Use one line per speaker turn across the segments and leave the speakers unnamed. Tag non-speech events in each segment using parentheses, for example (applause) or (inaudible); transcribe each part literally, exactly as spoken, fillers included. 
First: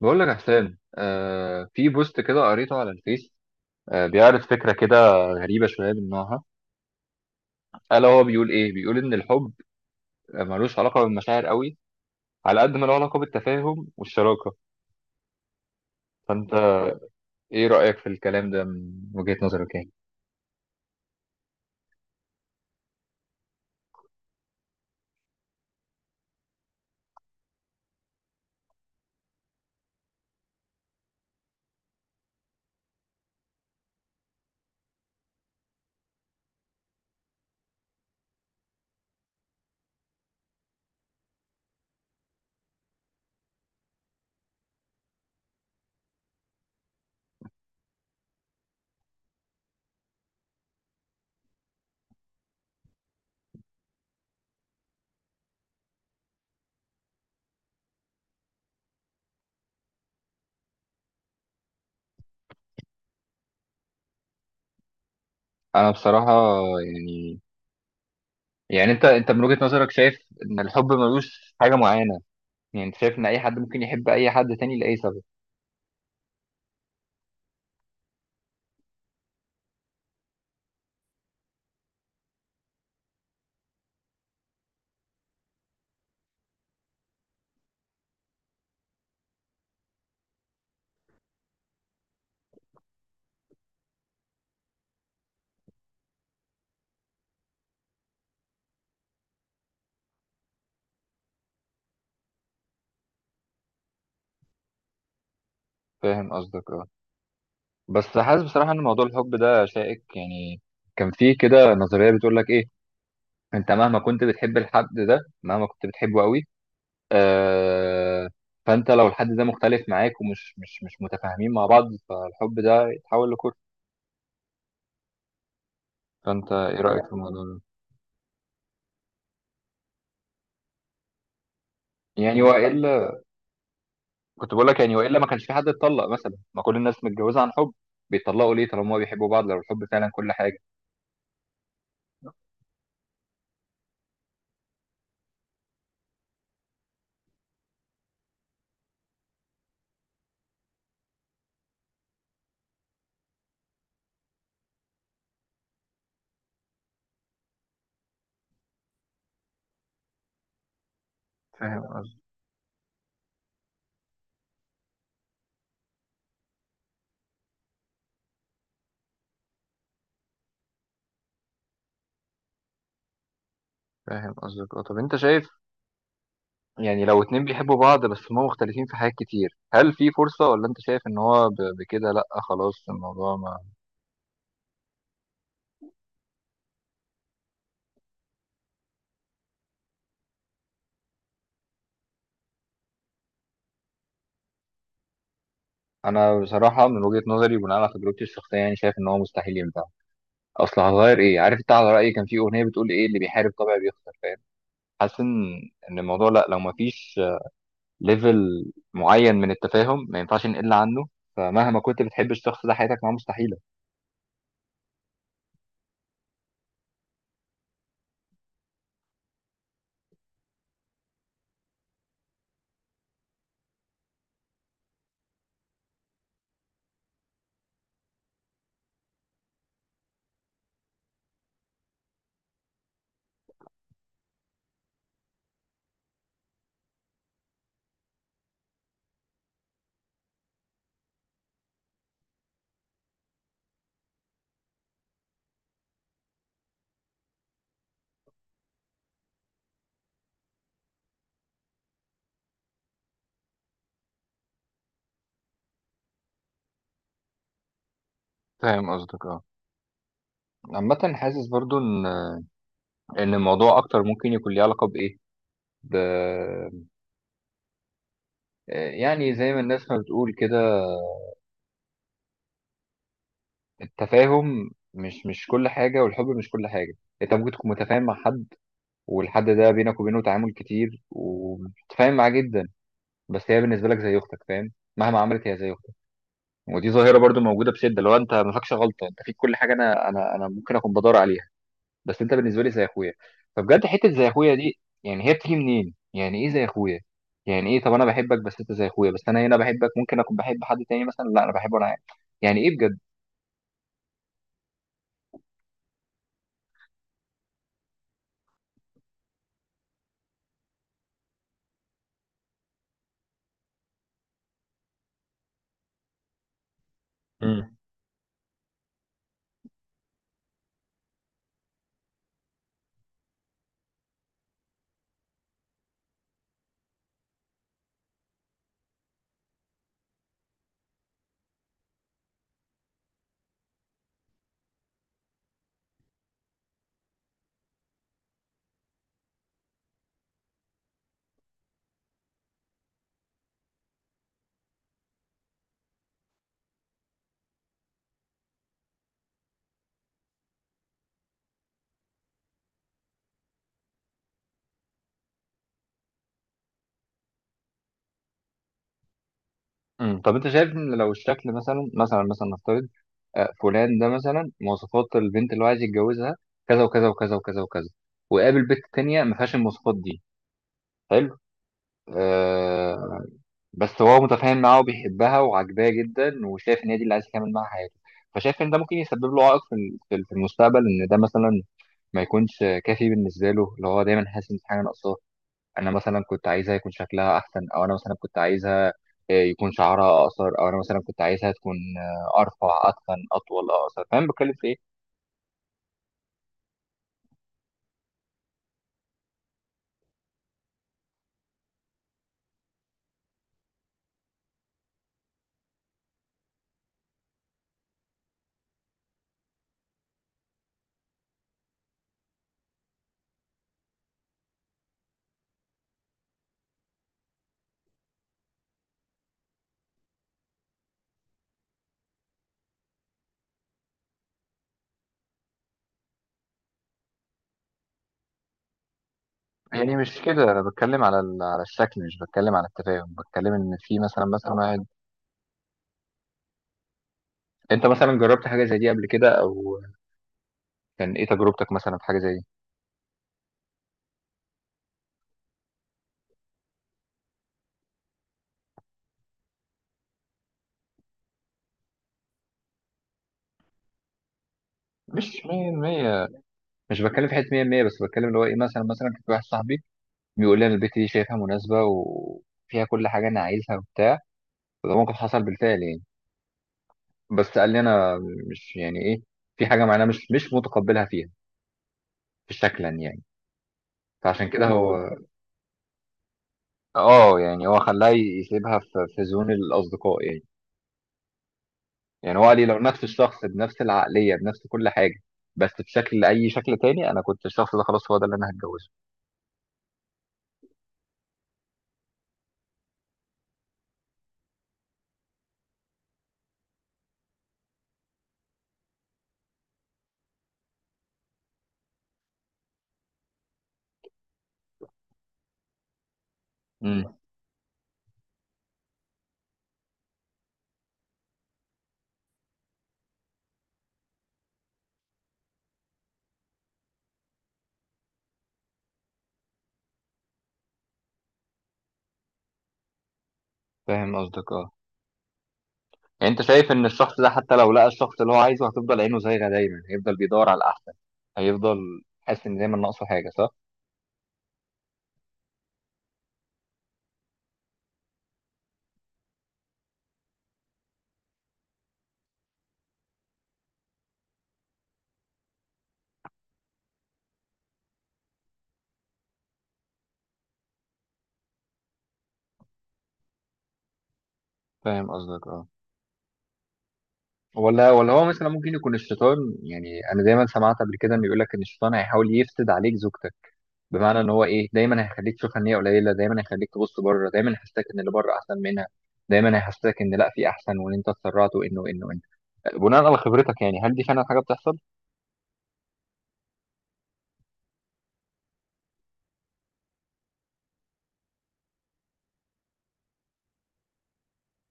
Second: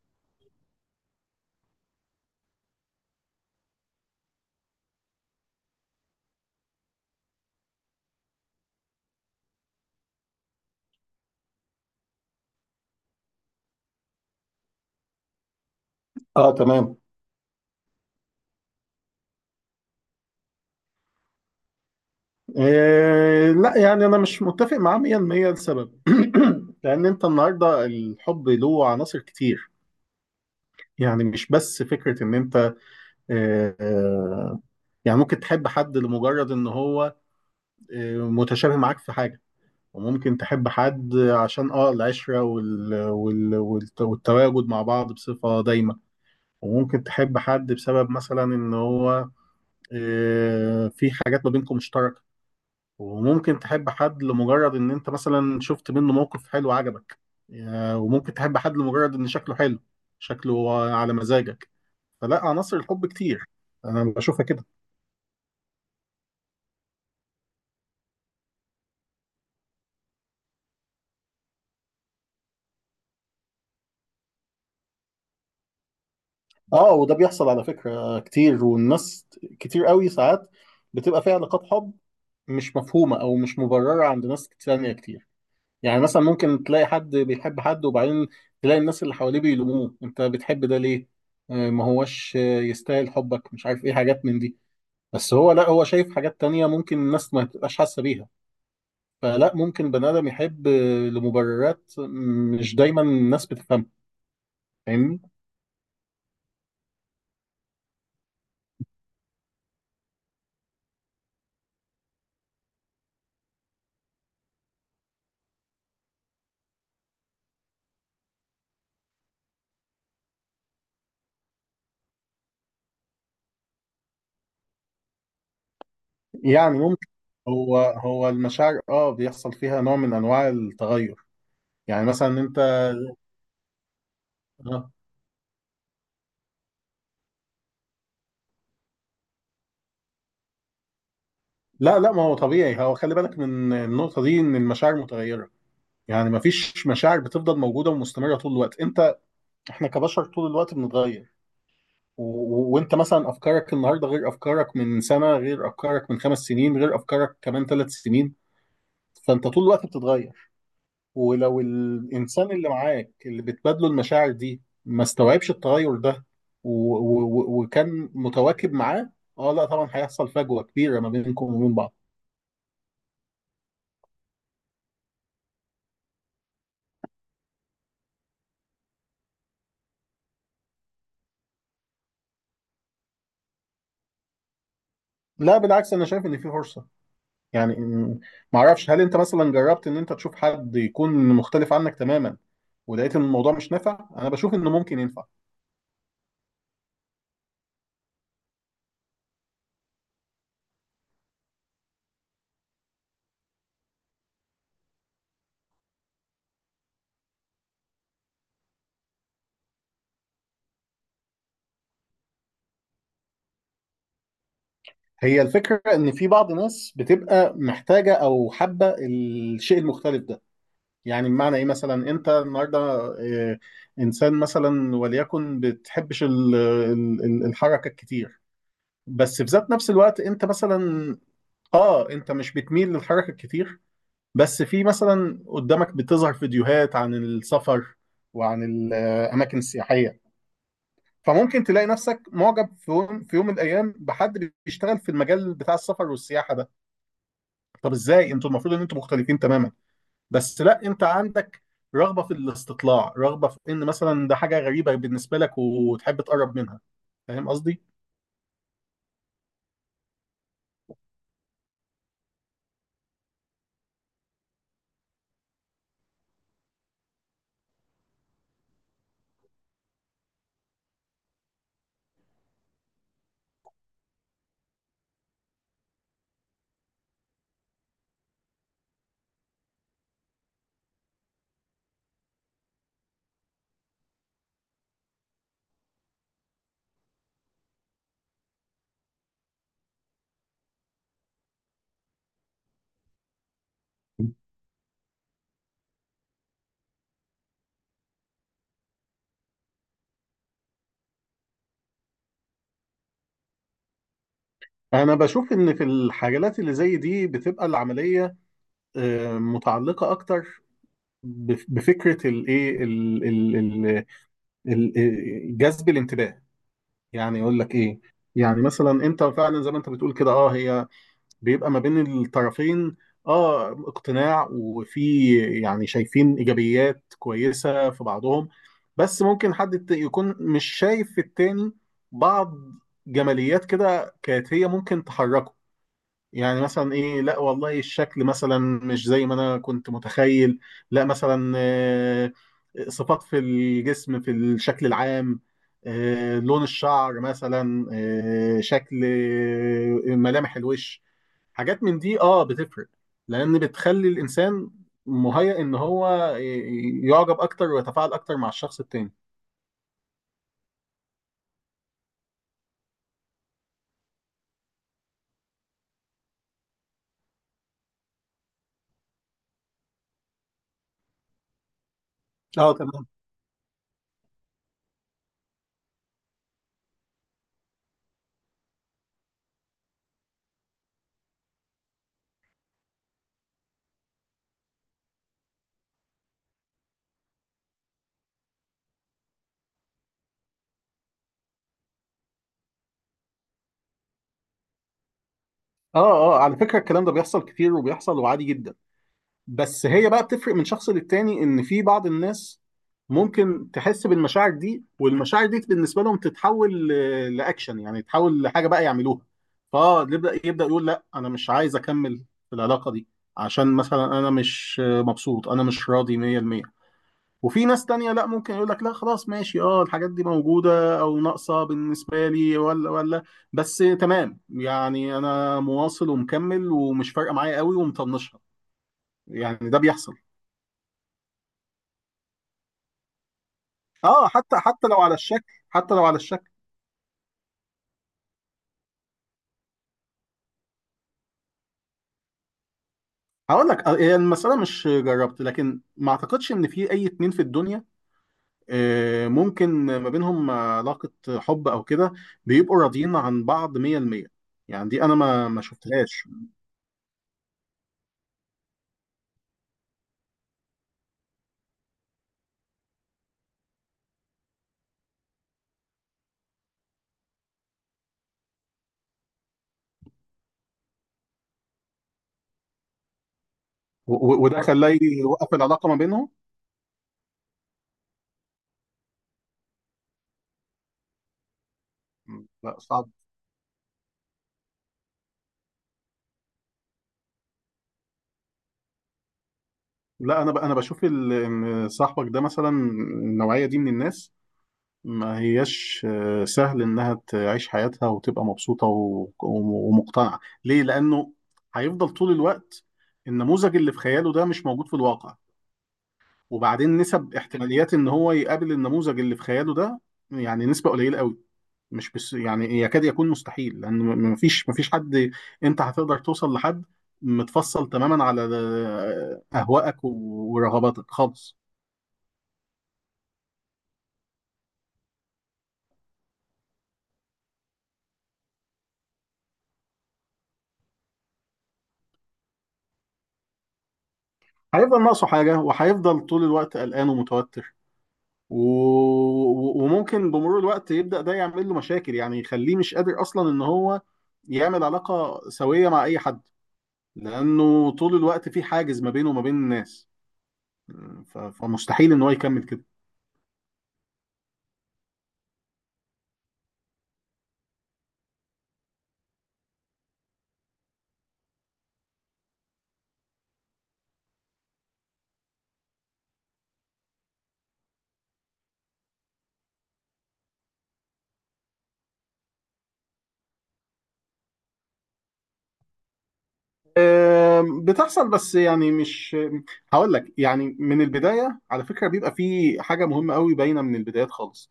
بقول لك يا حسام، آه في بوست كده قريته على الفيس. آه بيعرض فكرة كده غريبة شوية من نوعها. ألا هو بيقول إيه؟ بيقول إن الحب ملوش علاقة بالمشاعر قوي على قد ما له علاقة بالتفاهم والشراكة.
اه
فأنت
تمام.
إيه رأيك في الكلام ده من وجهة نظرك يعني؟
إيه لا يعني انا مش متفق معاه ميه في الميه. لسبب (clears throat) لان انت النهارده الحب له عناصر كتير. يعني مش بس فكره ان انت إيه، آه، يعني ممكن تحب حد لمجرد ان هو إيه متشابه معاك في حاجه. وممكن تحب حد عشان اه العشره وال وال والت- والتواجد مع بعض بصفه دايمه. وممكن تحب حد بسبب مثلا ان هو إيه في حاجات ما بينكم مشتركه. وممكن تحب حد لمجرد ان انت مثلا شفت منه موقف حلو عجبك. يا- وممكن تحب حد لمجرد ان شكله حلو، شكله على مزاجك. فلا عناصر الحب كتير، انا بشوفها كده.
أنا بصراحة، يعني يعني أنت أنت من وجهة نظرك شايف إن الحب ملوش حاجة معينة. يعني أنت شايف إن أي حد ممكن يحب أي حد تاني لأي سبب.
اه، وده بيحصل على فكرة كتير، والناس كتير قوي ساعات بتبقى فيها علاقات حب مش مفهومة او مش مبررة عند ناس تانية كتير. يعني مثلا ممكن تلاقي حد بيحب حد، وبعدين تلاقي الناس اللي حواليه بيلوموه: انت بتحب ده ليه؟ آه، ما هوش آه، يستاهل حبك، مش عارف ايه حاجات من دي. بس هو، لا، هو شايف حاجات تانية ممكن الناس ما تبقاش حاسة بيها. فلا ممكن بني آدم يحب لمبررات مش دايما الناس بتفهمها. فاهمني؟
فاهم قصدك أه. بس حاسس بصراحة إن موضوع الحب ده شائك يعني. كان فيه كده نظرية بتقول لك إيه، انت مهما كنت بتحب الحد ده مهما كنت بتحبه قوي، آه فانت لو الحد ده مختلف معاك ومش مش مش متفاهمين مع بعض فالحب ده يتحول لكره. فانت
يعني
ايه رايك
ممكن،
في الموضوع ده؟
هو هو المشاعر اه بيحصل فيها نوع من انواع التغير. يعني مثلا
يعني
انت
والا كنت بقول لك،
آه.
يعني والا ما كانش في حد اتطلق مثلا، ما كل الناس متجوزه عن حب. بيتطلقوا ليه طالما هما بيحبوا بعض لو الحب فعلا كل حاجه؟
لا لا، ما هو طبيعي، هو خلي بالك من النقطة دي ان المشاعر متغيرة. يعني ما فيش مشاعر بتفضل موجودة ومستمرة طول الوقت. انت، احنا كبشر طول الوقت بنتغير. و... و- وانت مثلا افكارك النهارده غير افكارك من سنه، غير افكارك من خمس سنين، غير افكارك كمان ثلاث سنين. فانت طول الوقت بتتغير. ولو
فاهم قصدك
الانسان اللي معاك اللي بتبادله المشاعر دي ما استوعبش التغير ده و... و... وكان متواكب معاه، اه لا طبعا هيحصل فجوه كبيره ما بينكم وبين بعض.
فاهم قصدك اه. طب انت شايف، يعني لو اتنين بيحبوا بعض بس هما مختلفين في حاجات كتير، هل في فرصه ولا انت شايف ان هو ب- بكده لا. خلاص الموضوع.
لا بالعكس، انا شايف ان في فرصه. يعني م- معرفش، هل انت مثلا جربت ان انت تشوف حد يكون مختلف عنك تماما ولقيت ان الموضوع مش نافع؟ انا بشوف انه ممكن ينفع.
انا بصراحه من وجهه نظري بناء على تجربتي الشخصيه يعني شايف ان هو مستحيل ينفع. اصل هتغير ايه؟ عارف انت، على رايي كان في اغنيه بتقول ايه، اللي بيحارب طبعا بيخسر، فاهم. حاسس ان ان الموضوع، لا، لو ما فيش ليفل معين من التفاهم ما ينفعش نقل عنه. فمهما كنت بتحب الشخص ده حياتك معاه مستحيله.
هي الفكرة إن في بعض ناس بتبقى محتاجة أو حابة الشيء المختلف ده. يعني بمعنى إيه؟ مثلا أنت النهاردة، آه، إنسان مثلا وليكن بتحبش ال- ال- ال- الحركة الكتير. بس في ذات نفس الوقت أنت مثلا، آه أنت مش بتميل للحركة الكتير، بس في مثلا قدامك بتظهر فيديوهات عن السفر وعن الأماكن السياحية. فممكن تلاقي نفسك معجب في يوم في يوم من الأيام بحد بيشتغل في المجال بتاع السفر والسياحة ده. طب ازاي انتوا المفروض ان انتوا مختلفين تماما؟ بس لا، انت عندك رغبه في الاستطلاع، رغبه في ان مثلا ده حاجه غريبه بالنسبه لك وتحب تقرب منها. فاهم قصدي؟
فاهم قصدك اه. عامه حاسس برضو ان ان الموضوع اكتر ممكن يكون ليه علاقه بايه، ب... يعني زي ما الناس ما بتقول كده، التفاهم مش مش كل حاجه والحب مش كل حاجه. انت ممكن تكون متفاهم مع حد، والحد ده بينك وبينه تعامل كتير وبتتفاهم معاه جدا، بس هي بالنسبه لك زي اختك، فاهم. مهما عملت هي زي اختك. ودي ظاهره برضو موجوده بشده، لو انت ما فيكش غلطه انت فيك كل حاجه، انا انا انا ممكن اكون بدور عليها. بس انت بالنسبه لي زي اخويا، فبجد حته زي اخويا دي يعني هي بتيجي منين؟ يعني ايه زي اخويا؟ يعني ايه؟ طب انا بحبك بس انت زي اخويا، بس انا هنا بحبك ممكن اكون بحب حد تاني مثلا، لا انا بحبه انا عادي. يعني ايه بجد؟
انا بشوف ان في الحاجات اللي زي دي بتبقى العمليه آه، متعلقه اكتر بف- بفكره الايه ال- ال- ال- ال- جذب الانتباه. يعني يقول لك
مم.
ايه، يعني مثلا انت فعلا زي ما انت بتقول كده. اه، هي بيبقى ما بين الطرفين اه اقتناع، وفي يعني شايفين ايجابيات كويسه في بعضهم، بس ممكن حد الت- يكون مش شايف في التاني بعض جماليات كده كانت هي ممكن تحركه. يعني مثلا، ايه لا والله الشكل مثلا مش زي ما انا كنت متخيل. لا مثلا آه، صفات في الجسم، في الشكل العام، آه، لون الشعر مثلا، آه، شكل، آه، ملامح الوش، حاجات من دي اه بتفرق. لان بتخلي الانسان مهيأ ان هو ي- يعجب اكتر ويتفاعل اكتر مع الشخص التاني.
امم طب انت شايف ان لو الشكل مثلا مثلا مثلا نفترض، آه، فلان ده مثلا مواصفات البنت اللي هو عايز يتجوزها كذا وكذا وكذا وكذا وكذا، وقابل بنت تانية ما فيهاش المواصفات دي. حلو.
اه تمام.
آه بس هو متفاهم معاها وبيحبها وعاجباه جدا وشايف ان هي دي اللي عايز يكمل معاها حياته. فشايف ان ده ممكن يسبب له عائق في ال- في ال- في المستقبل، ان ده مثلا ما يكونش كافي بالنسبه له، اللي هو دايما حاسس ان في حاجه ناقصاه. انا مثلا كنت عايزها يكون شكلها احسن، او انا مثلا كنت عايزها آه، يكون شعرها اقصر، او انا مثلا كنت عايزها تكون آه، ارفع، اتخن، اطول، اقصر، فاهم بتكلم في ايه؟
اه اه، على فكرة الكلام ده بيحصل كتير وبيحصل وعادي جدا. بس هي بقى بتفرق من شخص للتاني ان في بعض الناس ممكن تحس بالمشاعر دي، والمشاعر دي بالنسبة لهم تتحول ل- لاكشن، يعني تتحول لحاجة بقى يعملوها. فاه يبدأ يبدأ يقول لا انا مش عايز اكمل في العلاقة دي، عشان مثلا انا مش مبسوط، انا مش راضي ميه في الميه. وفي ناس تانية لا، ممكن يقول لك لا خلاص ماشي، اه الحاجات دي موجودة او ناقصة بالنسبة لي ولا ولا، بس تمام يعني انا مواصل ومكمل ومش فارقة معايا قوي ومطنشها. يعني ده
يعني
بيحصل.
مش كده، انا بتكلم على ال- على الشكل، مش بتكلم على التفاهم، بتكلم ان في مثلا
اه،
مثلا
حتى
واحد.
حتى لو على الشكل، حتى لو على الشكل.
انت مثلا جربت حاجه زي دي قبل كده؟ او كان ايه تجربتك مثلا في حاجه زي دي؟
هقول لك آه، هي المسألة مش جربت، لكن ما اعتقدش ان في اي اتنين في الدنيا آه، ممكن ما بينهم علاقة حب او كده بيبقوا راضيين عن بعض مية في المية. يعني دي انا
مش
ما ما
مية بالمية،
شفتهاش.
مش بتكلم في حته مية في المية، بس بتكلم اللي هو ايه، مثلا مثلا كان في واحد صاحبي بيقول لي انا البت دي شايفها مناسبه وفيها كل حاجه انا عايزها وبتاع، وده موقف حصل بالفعل يعني. بس قال لي انا مش، يعني ايه، في حاجه معينه مش مش متقبلها فيها، في شكلا يعني.
و- و-
فعشان
وده
كده اه
خلاني
هو،
يوقف العلاقة ما بينهم.
اه يعني هو خلاه يسيبها في في زون الاصدقاء يعني. يعني هو
مم.
قال لي لو
لا
نفس
صعب.
الشخص بنفس العقليه بنفس كل حاجه، بس بشكل، اي شكل تاني، انا كنت الشخص ده خلاص، هو ده اللي انا هتجوزه.
لا، انا ب... انا بشوف ال... ان صاحبك ده مثلا النوعيه دي من الناس ما هياش آه، سهل انها تعيش حياتها وتبقى مبسوطه و... وم- ومقتنعه. ليه؟ لانه هيفضل طول الوقت النموذج اللي في خياله ده مش موجود في الواقع. وبعدين
امم
نسب احتماليات ان هو يقابل النموذج اللي في خياله ده، يعني نسبه قليله قوي، مش بس يعني، يكاد يكون مستحيل، لان م- مفيش مفيش حد. انت هتقدر توصل لحد متفصل تماما على اهوائك و- ورغباتك خالص؟
فاهم قصدك اه. يعني انت شايف ان الشخص ده حتى لو لقى الشخص اللي هو عايزه هتفضل عينه زايغه، دايما هيفضل بيدور على الاحسن، هيفضل حاسس ان دايما ناقصه حاجه، صح؟
هيفضل ناقصه حاجه، وهيفضل طول الوقت قلقان ومتوتر، و... و- وممكن بمرور الوقت يبدا ده يعمل له مشاكل، يعني يخليه مش قادر اصلا ان هو يعمل علاقه سويه مع اي حد، لانه طول الوقت في حاجز ما بينه وما بين الناس. ف... فمستحيل ان هو يكمل كده.
فاهم قصدك اه. ولا ولا هو مثلا ممكن يكون الشيطان، يعني انا دايما سمعت قبل كده انه يقول لك ان الشيطان هيحاول يفسد عليك زوجتك، بمعنى ان هو ايه، دايما هيخليك تشوف ان هي قليله، دايما هيخليك تبص بره، دايما هيحسسك ان اللي بره احسن منها، دايما هيحسسك ان لا في احسن، وان انت اتسرعت، وانه انه انت، بناء على خبرتك يعني، هل دي فعلا حاجه بتحصل؟
آم، بتحصل، بس يعني مش، هقول لك يعني من البداية على فكرة بيبقى في حاجة مهمة قوي باينة من البدايات خالص.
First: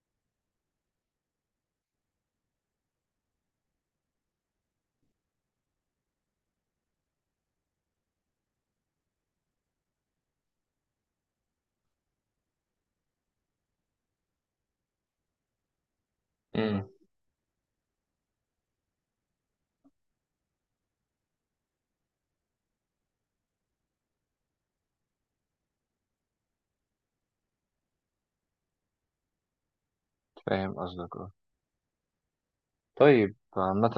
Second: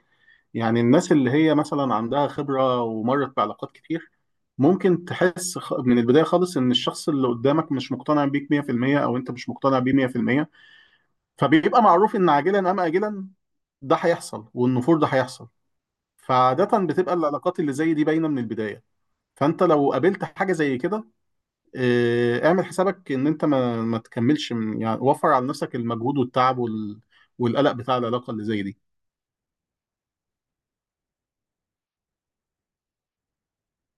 يعني الناس اللي هي مثلا عندها خبرة ومرت بعلاقات كتير ممكن تحس خ- من البداية خالص ان الشخص اللي قدامك مش مقتنع بيك مية في المية، او انت مش مقتنع بيه مية في المية. فبيبقى معروف ان عاجلا ام اجلا ده هيحصل، والنفور ده هيحصل. فعادة
امم
بتبقى العلاقات اللي زي دي باينة من البداية. فانت لو قابلت حاجة زي كده آه، اعمل حسابك ان انت ما ما تكملش، من يعني وفر على نفسك المجهود والتعب وال... والقلق بتاع العلاقة اللي زي دي.
فاهم قصدك اه. طيب عامة،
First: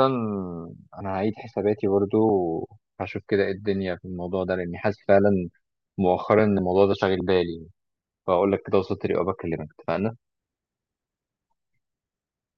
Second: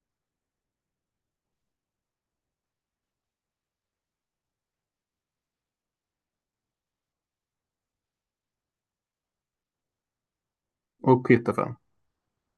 انا هعيد حساباتي برضو وهشوف كده ايه الدنيا في الموضوع ده، لاني حاسس فعلا مؤخرا ان الموضوع ده شاغل بالي. فاقول لك كده، وصلت لي، وبكلمك، اتفقنا؟
اوكي، اتفقنا.